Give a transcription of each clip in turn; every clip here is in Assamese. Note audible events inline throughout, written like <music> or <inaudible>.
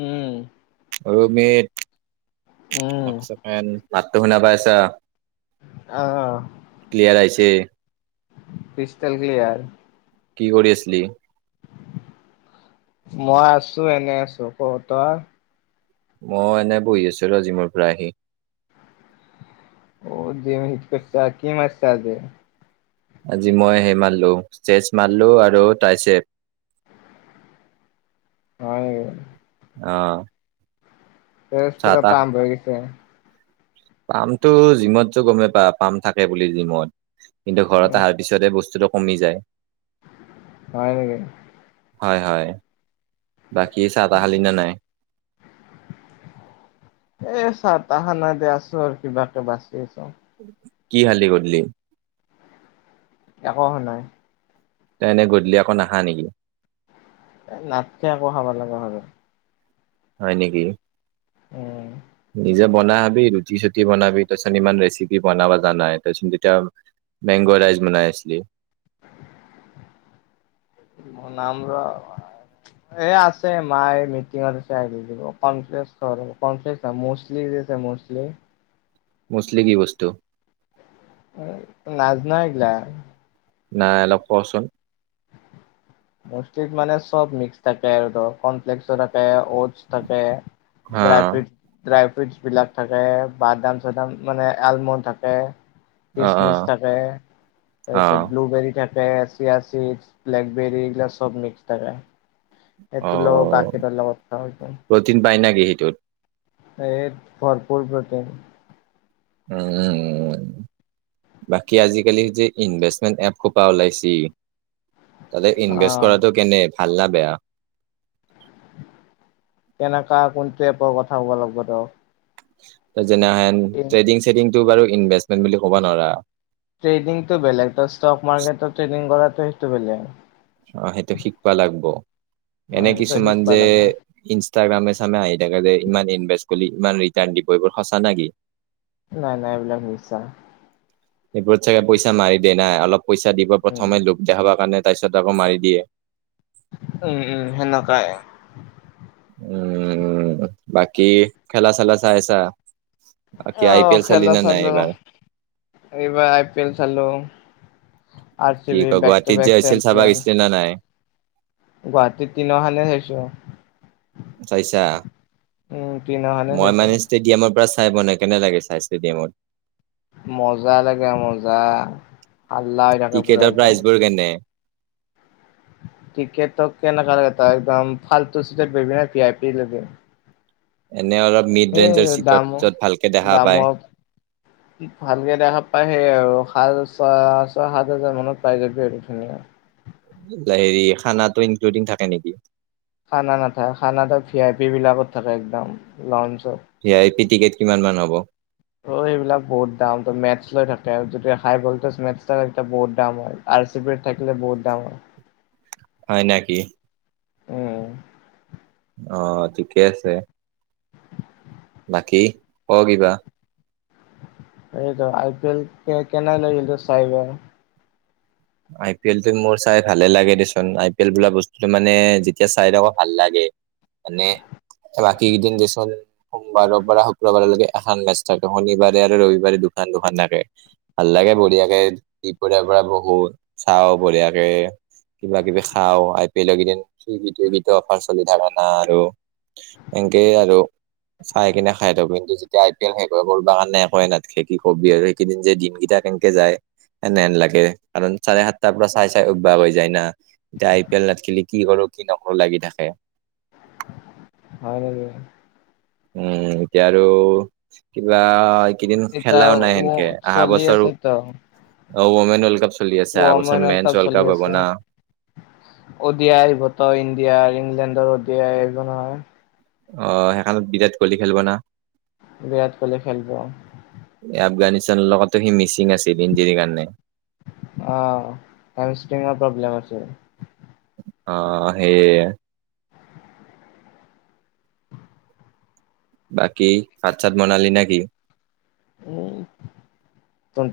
উম উৰুমিত উম, এক চেকেণ্ড মাতটো শুনা পাইছা <unintelligible> ক্লিয়াৰ আহিছে পিষ্টল ক্লিয়াৰ কি কৰি আছিলি মই আছো এনে আছো ক তই মই এনে বহি আছো ৰ জিমৰ পৰা আহি <unintelligible> <unintelligible> অ যেমহিত কছাহ কি মাৰছা আজি <unintelligible> আজি মই সেই মাৰিলোঁ ষ্টেজ মাৰলোঁ আৰু টাইছেপ <unintelligible> <inaudible> হয় অ তেছ চাহ পুৰা তাহ পাম হৈ গৈছে <unintelligible> পামটো জিমততো গমেই পা পাম থাকে বুলি জিমত কিন্তু ঘৰত অহাৰ পিছতে বস্তুটো কমি যায় হয় নেকি হয় হয় বাকী চাহ তাহ খালী নে নাই খানাতে আছো আৰু কিবা এটা বাচি আছো কি হালি কৰিলি <unintelligible> একো হোৱা নাই তনে গধূলি আকৌ নাহা নেকি এ নাটকে আকৌ খাব লাগা হয় <unintelligible> <unintelligible> হয় নেকি উম নিজ যে বনাই হাবি ৰুটি চুটি বনাবি তাৰপিছত ইমান ৰেচিপি বনাবা জানাই তই চোন যেতিয়াও <unintelligible> বেংগ'ৰাইজ বনাই আছিলি নাম ৰ এই আছে মায় মিটিঙত আহি দিব <unintelligible> যে মৌচলি? মৌচলী কি বস্তু? নাজ না এইগিলাক। নাই অলপ কচোন? মৌচলিত মানে চব মিক্স থাকে আৰু টোৰ কনফ্লে্স থাকে ঔৎচ থাকে। হা ড্ৰাই ফ্ৰুট-ড্ৰাই চুইটছ বিলাক থাকে বাদাম-চাদাম মানে এলমণ্ড থাকে। অ অ কচমিচ থাকে অ তাৰপিছত ব্লুবেৰী থাকে ফেচিয়া চিডছ ব্লাকবেৰী এইগিলা চব মিক্স থাকে। এই অ তুল গাখীৰৰ লগত খাওঁ এটো। প্ৰটিন পাই না সেইটোত? এই ভৰপূৰ প্ৰটিন। উম'-উম'-উম'। বাকী আজিকালি যে ইনভেষ্টমেণ্ট এপ খোপা ওলাইচি। ততে অ ইনভেষ্ট কৰাটো কেনে, ভাল না বেয়া? কেনেকা কোন এপৰ কথা ক'ব লাগিব টোক? যেনেহেন ট্ৰেডিং চেডিংটো বাৰু ইনভেষ্টমেণ্ট বুলি ক'ব নোৱাৰা। ট্ৰেডিংটো বেলেগ টো ষ্টক মাৰ্কেটত ট্ৰেডিং কৰাটো সেইটো বেলেগ। অ', সেইটো শিকবা লাগব। অ এনে সেইটো কিছুমান শিকবা যে লাগব ইনষ্টাগ্ৰামে চামে আহি থকা যে। ইমান ইনভেষ্ট কৰি ইমান ৰিটাৰ্ণ দিব এইবোৰ সঁচা নেকি? নাই-নাই এইবিলাক মিছা। এইবোৰত চাগে পইচা মাৰি দে নাই, অলপ পইচা দিব উম প্ৰথমে লোক দেখাবৰ কাৰণে তাৰপিছত আকৌ মাৰি দিয়ে। উম'-উম', হেনকাই। উম', বাকি খেল চেলা ছাই আছা? অ', খেলা চালো। এইবাৰ আই পি এল চালো। আৰ কি চি বি কয় বেক টো গুৱাহাটীত যে বেক হৈছিল চাবা চেম্পিয়ন। গৈছিলি নে নাই? গুৱাহাটীত তিনিখনে চাইছোঁ। চাইছা? তিনিওখনে মই চাইছো। মানে ষ্টেডিয়ামৰ পৰা চাই পোৱা নাই। কেনে লাগে চাই ষ্টেডিয়ামত? মজা লাগে মজা হাল্লা হৈ থাকে পুৰা টিকেটৰ একদম। প্ৰাইচ বোৰ কেনে? ক্ৰিকেত টোক কেনেকা লাগে একদম ফালতু seat V I P level? এনে অলপ মিড ৰেঞ্জৰ চিত্ৰত য'ত ভালকে দেখা পায়। দামৰ ভালকে দেখা পায় সে আৰু। ভাল ছয়-ছয় সাত হাজাৰ মানত পাই যাবি এইটো ধুনীয়া। হেৰি খানাটো ইনক্লুডিং থাকে নেকি? খানা নাথায়। খানা টোৰ ভি আই পি বিলাকত থাকে একদম লঞ্চত। ভি আই পি টিকেট কিমান মান হ'ব? অ, এইবিলাক বহুত দাম, ত মেথছ লৈ থাকে যদি হাই ভলটেজ মেথছ তেতিয়া বহত দাম হয়। পাৰ্টিপেট <unintelligible> <unintelligible> থাকিলে বহুত দাম হয়। হৈ নেকি? উম'। অ', ঠিকেই আছে। বাকী ক কিবা? এইটো আই পি এল কে কেনে লাগিলে চাই? আই পি এলটো মোৰ চাই ভালে লাগে দেচোন, আই পি এল বোলা বস্তুটো মানে যেতিয়া চাই থাকো ভাল লাগে। মানে বাকীকেইদিন দেচোন সোমবাৰ পৰা শুক্ৰবাৰলৈকে এখন মে <unintelligible> থাকে শনিবাৰে আৰু ৰবিবাৰে দু কাণ দুখন থাকে‌। ভাল লাগে বঢ়িয়াকে। দুপৰীয়াৰ পৰা বহুত চাও বঢিয়াকে। কিবা কিবি খাও, আই পি এলৰ কেইদিন চুইগি টোইগিটো অফাৰ চলি থাকা না আৰু। এংকেই আৰু। চাই কিনে খাই থাকো। কিন্তু যেতিয়া আই পি এল শেষ কৰব কাৰণে একোৱে নাথখে, কি কবি আৰু সেইকেইদিন যে দিনকেইটা কেনকে যায় এনেহেন লাগে। কাৰণ চাৰে সাতটাৰ পৰা চাই চাই অভ্যাস হৈ যায় না। এতিয়া আই পি এল নাথখিলি কি কৰো কি নকৰো লাগি থাকে। হৈও দে। উম এতিয়া আৰু কিবা এইকেইদিন এতিয়া খেলাও নাই সেনকে, অহা চলি বছৰো আছে তো অ ওমেন ৱৰ্ল্ড কাপ চলি আছে। অহাবছৰ মেন ওৰ্ল্ড কাপ হ'ব না। অদিয়াইহঁতৰ ইণ্ডিয়াৰ ইংলেণ্ডৰ অডিয়া আহিব নহয়। অ সেইখনত বিৰাট কোহলি খেলব না। বিৰাট কোহলি খেলব। আফগানিস্তানৰ লগতো সি মিচিং আছিল ইনজুৰিৰ কাৰণে। অ আইচটিংৰ প্ৰব্লেম আছে। অ সেইয়ে। বাকী ভাত চাত বনালি না কি? উম ত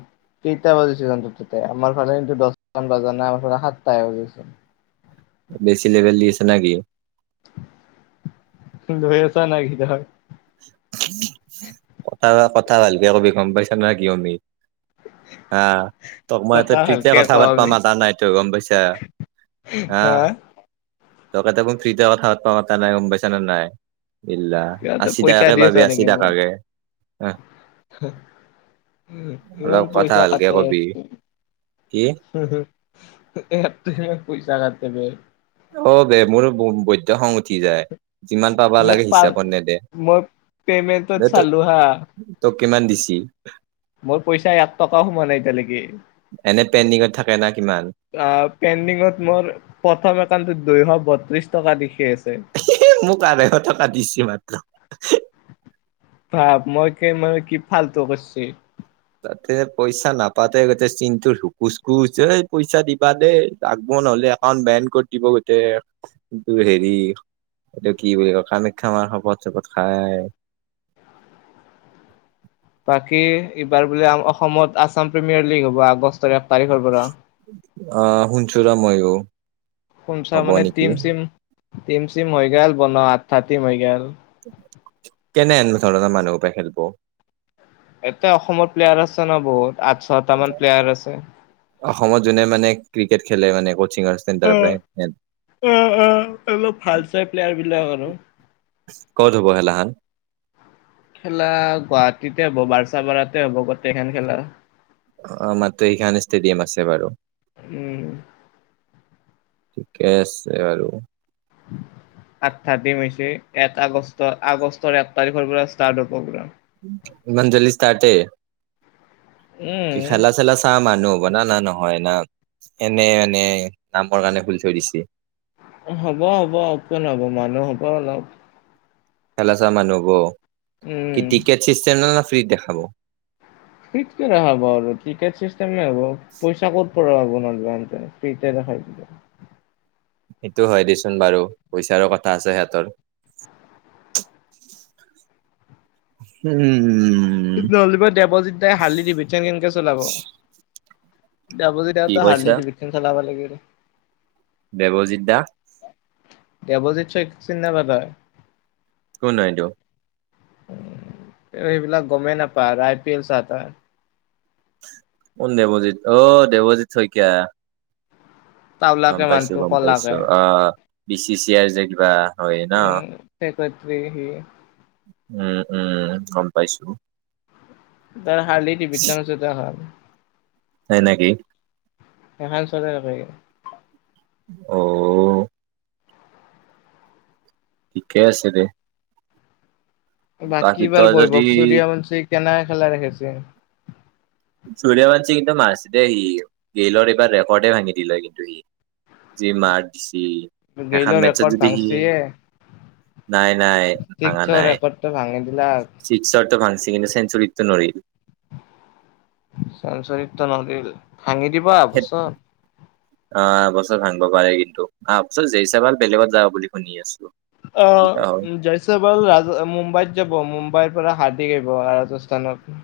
কেইটা বাজিছে তনতৰ দুটা। আমাৰ ফালে কিন্তু দছটামান বজা নাই, আমাৰ ফালে সাতটায়ে বাজিছে। বেছি লেবেল দি আছ নাকি? ধৈ আছা নাই <unintelligible> কথা, কথা ভালকে কবি। গম পাইছা নাই কি হ'য় মি। হা তোক মই এতে কথা ফ্ৰীতে ভালকে কথা কওঁ পাতব আমি মাতা নাইটো গম পাইছা? হা? তোক এতে মই ফ্ৰীতে কথা পাতব মাতা নাই। গম পাইছা নে নাই? আ সিহঁতে আচি টকাকে পাবি, আচি টকাকে। উ ইমান অলপ কথা পইচা ভালকে কাটে। কবি কি হু হু এই এপটো ইমান পইচা কাটে বে। অ বে মোৰো ব বৈদ্য খং উঠি যায়। যিমান পাবা লাগে হিচাপত নেদে। পেমেণ্টটোত চালো হা। তোক কিমান দিছি? মোৰ পইচা এক টকাও সোমোৱা নাই এতিয়ালকি। এনে পেণ্ডিঙত থাকে। না কিমান আ পেণ্ডিঙত মোৰ প্ৰথম একাউণ্টত দুইশ বত্ৰিশ টকা দিখেই আছে। ই হি মোক আঢ়ৈশ টকা দিছে মাত্ৰ। ভাব। মই কি মই কি ফাল্টু কৰচি। তাতে পইচা নাপাতে যাতে চিনটোৰ হুকোচ কোচ যে পইচা দিবা দেই‌ লাগব নহ'লে। একাউণ্ট বেন কৰি দিব গোটে। কিন্তু হেৰি এইটো কি বুলি কয়। কামাখ্যা মাৰ শপত চপত খায় <inaudible> বাকী এইবাৰ বোলে অসমত আছাম প্ৰিমিয়াৰ লীগ হ'ব। আগষ্ট অ শুনচো ৰ মইও। কোনচা হ'ব মানে নেকি টিম চিম, টিম চিম হৈ গ'ল বনোৱা। আঠঠা টিম হৈ গেল। কেনে আন ধৰণৰ মানুহখোপা খেলব। এতিয়া অসমৰ প্লেয়াৰ আছে না বহুত। আঠ ছটা মান প্লেয়াৰ আছে। অসমত যোনে মানে ক্ৰিকেট খেলে মানে কচিঙৰ চেণ্টাৰ পৰাই আহ-আহ-আহ। অলপ ভাল চাই প্লেয়াৰ বিলাক আৰু। ক'ত হ'ব খেলাখান? খেলা গুৱাহাটীতে হ'ব। বাৰছাপাৰাতে হ'ব গোটেই খান খেলা। অ আমাৰ তিনি খন ষ্টেডিয়াম আছে বাৰু। উম। ঠিকে আছে বাৰু। আঠটা দিম হৈছে এক আগষ্ট আগষ্টৰ এক তাৰিখৰ পৰা ষ্টাৰ্ট হ'ব প্ৰগ্ৰাম। ইমান জলদি ষ্টাৰ্টে কি খালা উম চালা চাহ মানুহ। বনালা নহয় না এনে মানে নামৰ কাৰণে খুলি থৈ দিছে। হ'ব হ'ব অপেন হ'ব মানুহ হ'ব অলপ। ঠেলা সেচা মানুহ হ'ব কি উম। টিকেট চিষ্টেম না নে ফ্ৰীত দেখাব। ফ্ৰীত কিয় দেখাব আৰু টিকেট চিষ্টেমে হ'ব পইচা ক'ত পৰা হব তেন্তে ফ্ৰীতে দেখাই দিলে সেইটো হয় দিয়াচোন বাৰু পইচাৰো কথা আছে সিহঁতৰ। উম উম উম। নলিব দেৱজিত দাই হালি দিবিচন কেনেকে চলাব। ডাবজ কি দিয়ত কৈছা হাৰ্লিক বি্চন চলাব লাগিব। দেৱজিত দা দেৱজিৎ চৈক্‌ -চিনি নাপাৱ তই? কোন হ'য় এইটো? তই সেইবিলাক গমেই নাপাৱ। আই পি এল চাৰ্ত হ'য়। কোন দেৱজিৎ অ, দেৱজিৎ শইকীয়া। গম টাওলাকে পাইছো, মানুহটো গম পাইছো কলাকে অ, বি চি চি আই যে কিবা? হয় ন উম <unintelligible> উম, উম গম পাইছো। তাৰ হাৰ্লি টিভিত চন হৈছে তাৰ ভাগৰ হ'য় নেকি? সেইকাৰণে চাব লাগে এইবোৰ। অ ঠিকে আছে দে? বাকি, বাকী এইবাৰ তই যদি বৈভৱ চুৰীয়াৱঞ্চিক কেনেকা ফালে ৰাখিছে। চুৰীয়াৱঞ্চি কিন্তু মাৰছে দে সি। গেইলৰ এইবাৰ ৰেকৰ্ডে ভাঙি দিলে কিন্তু সি। যি মাৰ দিছি। গেইলৰ সেইখন মেছ্‌ত ৰেকৰ্ড যদি সি ভাংচিয়ে নাই, নাই ভাঙা ছিক্সৰ নাই। ৰেকৰ্ডটো ভাঙি দিলাক চিক্সৰটো ভাংছি কিন্তু চেঞ্চুৰিতটো নোৱাৰি। চেঞ্চুৰিত টো নাভাঙিল। ভাঙি দিব আও এইবছৰ। অ, এইবছৰ ভাঙিব পাৰে কিন্তু আহাবছৰ জয়সাগৰ বেলেগত যাব বুলি শুনি আছো। অ, কিবা হয় জয়সাগৰ, ৰাজ -মুম্বাইত যাব মুম্বাইত পৰা হাৰ্দিক আহিব ৰাজস্থানত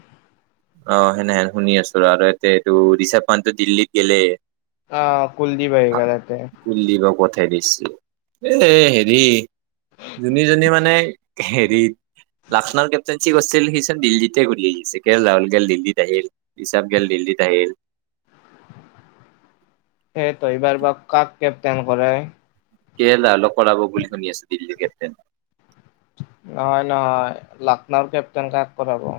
অ, সেনে হেন শুনি আছো আৰু এতিয়া এইটো ৰিষভ পাণ্টটো দিল্লীত গেলে। আহ কুলদীপ আহি গ'ল ইয়াতে কুলদীপক পঠিয়াই দিছে। এ হেৰি, যোনে যোনে মানে হেৰিত লাক্ষ্ণৌ কেপ্টেইনশ্বিপ আছিল সি চোন দিল্লীতে ঘূৰি আহিছে। গেল, ৰাহুল গেল দিল্লীত আহিল। ঋষভ গেল দিল্লীত আহিল। সেইটো, এইবাৰ বা কাক কেপ্টেইন কৰে? কে, ৰাহুলক কৰাব বুলি শুনি আছো দিল্লীৰ কেপ্টেইন। নহয়, নহয় লাক্ষ্মৌৰ কেপ্টেইন কাক কৰাব?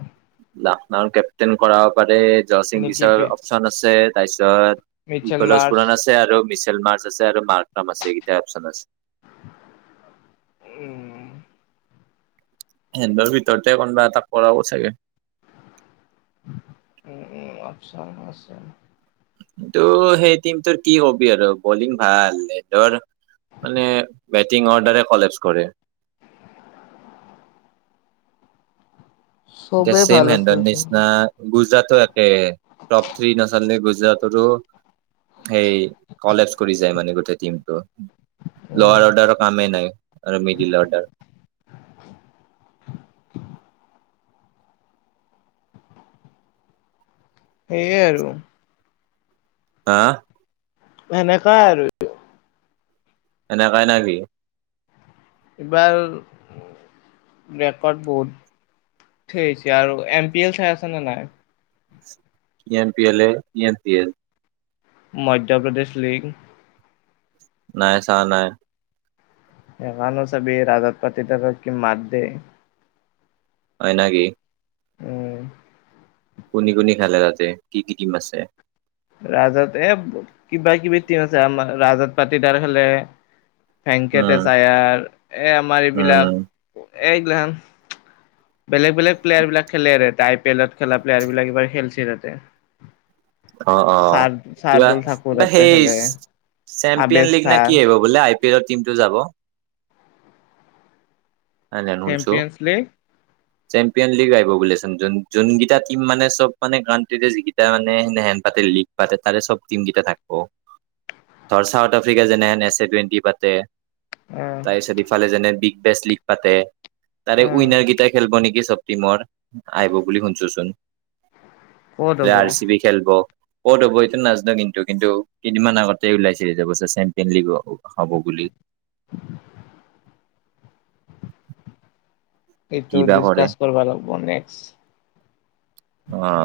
লক্ষ্ণৌৰ কেপ্টেইন কৰাব পাৰে জয়সিং, নিকি ঋষভ পিত অপচন আছে তাৰপিছত মিচেল নিকোলাছ মাৰ্চ পুৰাণ আছে আৰু মিছেল মাৰ্ছ আছে আৰু মাক্ৰাম আছে এইকেইটা অপচন আছে। ও হেতৰ ভিতৰতে কোনোবা এটাক কৰাব চাগে উম ও অপচন আছে। কিন্তু সেই টিমটোৰ কি কবি আৰু বলিং ভাল। হেঁতৰ মানে বেটিং অৰ্ডাৰে কলেপচ্‌ কৰে। এতিয়া চবেই চেম ভাল হেঁতৰ আছিল কিন্তু নিছিনা গুজৰাত টো একে টপ থ্ৰী আচলতে গুজৰাতটো সেই কলেছ কৰি যায় মানে গোটেই টিমটোত। উম লৱাৰ অৰ্ডাৰৰ কামেই নাই আৰু মিডিল অৰ্ডাৰ <inaudible> সেইয়ে আৰু হাঁ। এনেকাই আৰু। এনেকাই নাকি? এইবাৰ ৰেকৰ্ড বহুত থেইছে আৰু এম পি এল চাই আছ নে নাই? ই এম পি এল এ, ই M P L. Madhya Pradesh লীংগ। নাই। চাৱ নাই? এ না নো চাবি ৰাজত পাতি ত থকাত কে মাত দে। হয় নাকি? উম। কোনি-কোনি খেলে তাতে? কি-কি টিম আছে? ৰাজত এ কিবা-কিবি টিম আছে আমাৰ। ৰাজত পাতিদাৰ খেলে। উম ভেংকেটেছ আয়াৰ এই আমাৰ এইবিলাক উম এইগিলাখান, বেলেগ বেলেগ প্লেয়াৰ বিলাক খেলে আৰু এতে এ আই পি এলত। খেলা প্লেয়াৰ বিলাক এইবাৰ খেলছে তাতে। অ, অ চাৰ কিবা চাৰদুল ঠাকুৰ কিবা তাতে সেই খেলে চেম্পিয়ন আবেজ লীগ নে খান কি আহিব বোলে? আই <unintelligible> টিমটো যাব। হেনেন শুনছো চেম্পিয়নছ লীগ চেম্পিয়ন লীগ আহিব বোলে চোন। যোন যোনকেইটা টিম মানে চব মানে কান্ট্ৰীৰে যিকিটা মানে সেনেহেন তে লীগ পাতে তাৰে চব টিম কেইটা থাকব। ধৰ চাউথ আফ্ৰিকা যেনেহেন এছ এ টুৱেণ্টি পাতে। আহ তাৰপিছত ইফালে যেনে বিগ বেচ লীগ পাতে। তাৰে আহ উইনাৰ কেইটা খেলব নেকি। ব টিমৰ আইব বুলি শুনছোচোন। ক'ত হ'ব আৰ চি বি খেলব ক'ত হব এইটো নাজানা কিন্তু। কিন্তু কেইদিনমান আগতেই ওলাইছে <unintelligible> চেম্পিয়ন লীগ হব বুলি। <inaudible> কি এইটো বা কৰে ডিস্কাছ কৰিবা লাগব অ নেক্সট।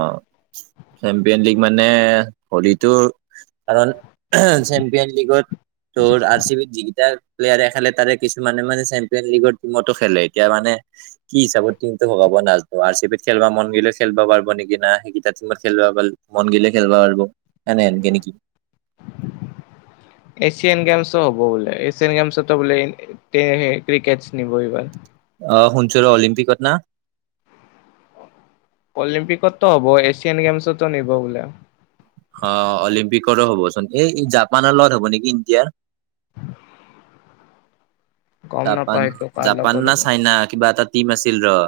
চেম্পিয়ন লীগ মানে হ'লীটো কাৰণ চেম্পিয়ন লীগত তোৰ আৰ চি বিৰ যিকেইটা প্লেয়াৰে খেলে, তাৰে কিছুমানে মানে চেম্পিয়ন লীগৰ টিমতো খেলে। এতিয়া মানে কি হিচাপত টিমটো ভগাব নাজনো আৰ। চি বিত খেলবা মন গ'লে খেলবা পাৰব নেকি না সেইকেইটা টীমত খেলবা <inaudible> মন গিলে খেলবা পাৰিব। এনে হেনকে নেকি? এছিয়ান গেমছো হ'ব বোলে। এছিয়ান গেমছোতো বোলে এ- তে- ক্ৰিকেটছ নিব এইবাৰ। অ' শুনছোঁ ৰ'। অলিম্পিকত না? অলিম্পিকততো হ'ব। এছিয়ান গেমছতো নিব বোলে। অ' অলিম্পিকৰো হ'বচোন। এই ই জাপানৰ লগত হ'ব নেকি ইণ্ডিয়াৰ? গম নাপায় জাপান- এইটো কাৰ জাপান লগত না হ'ব। চাইনা কিবা এটা টিম আছিল ৰ'।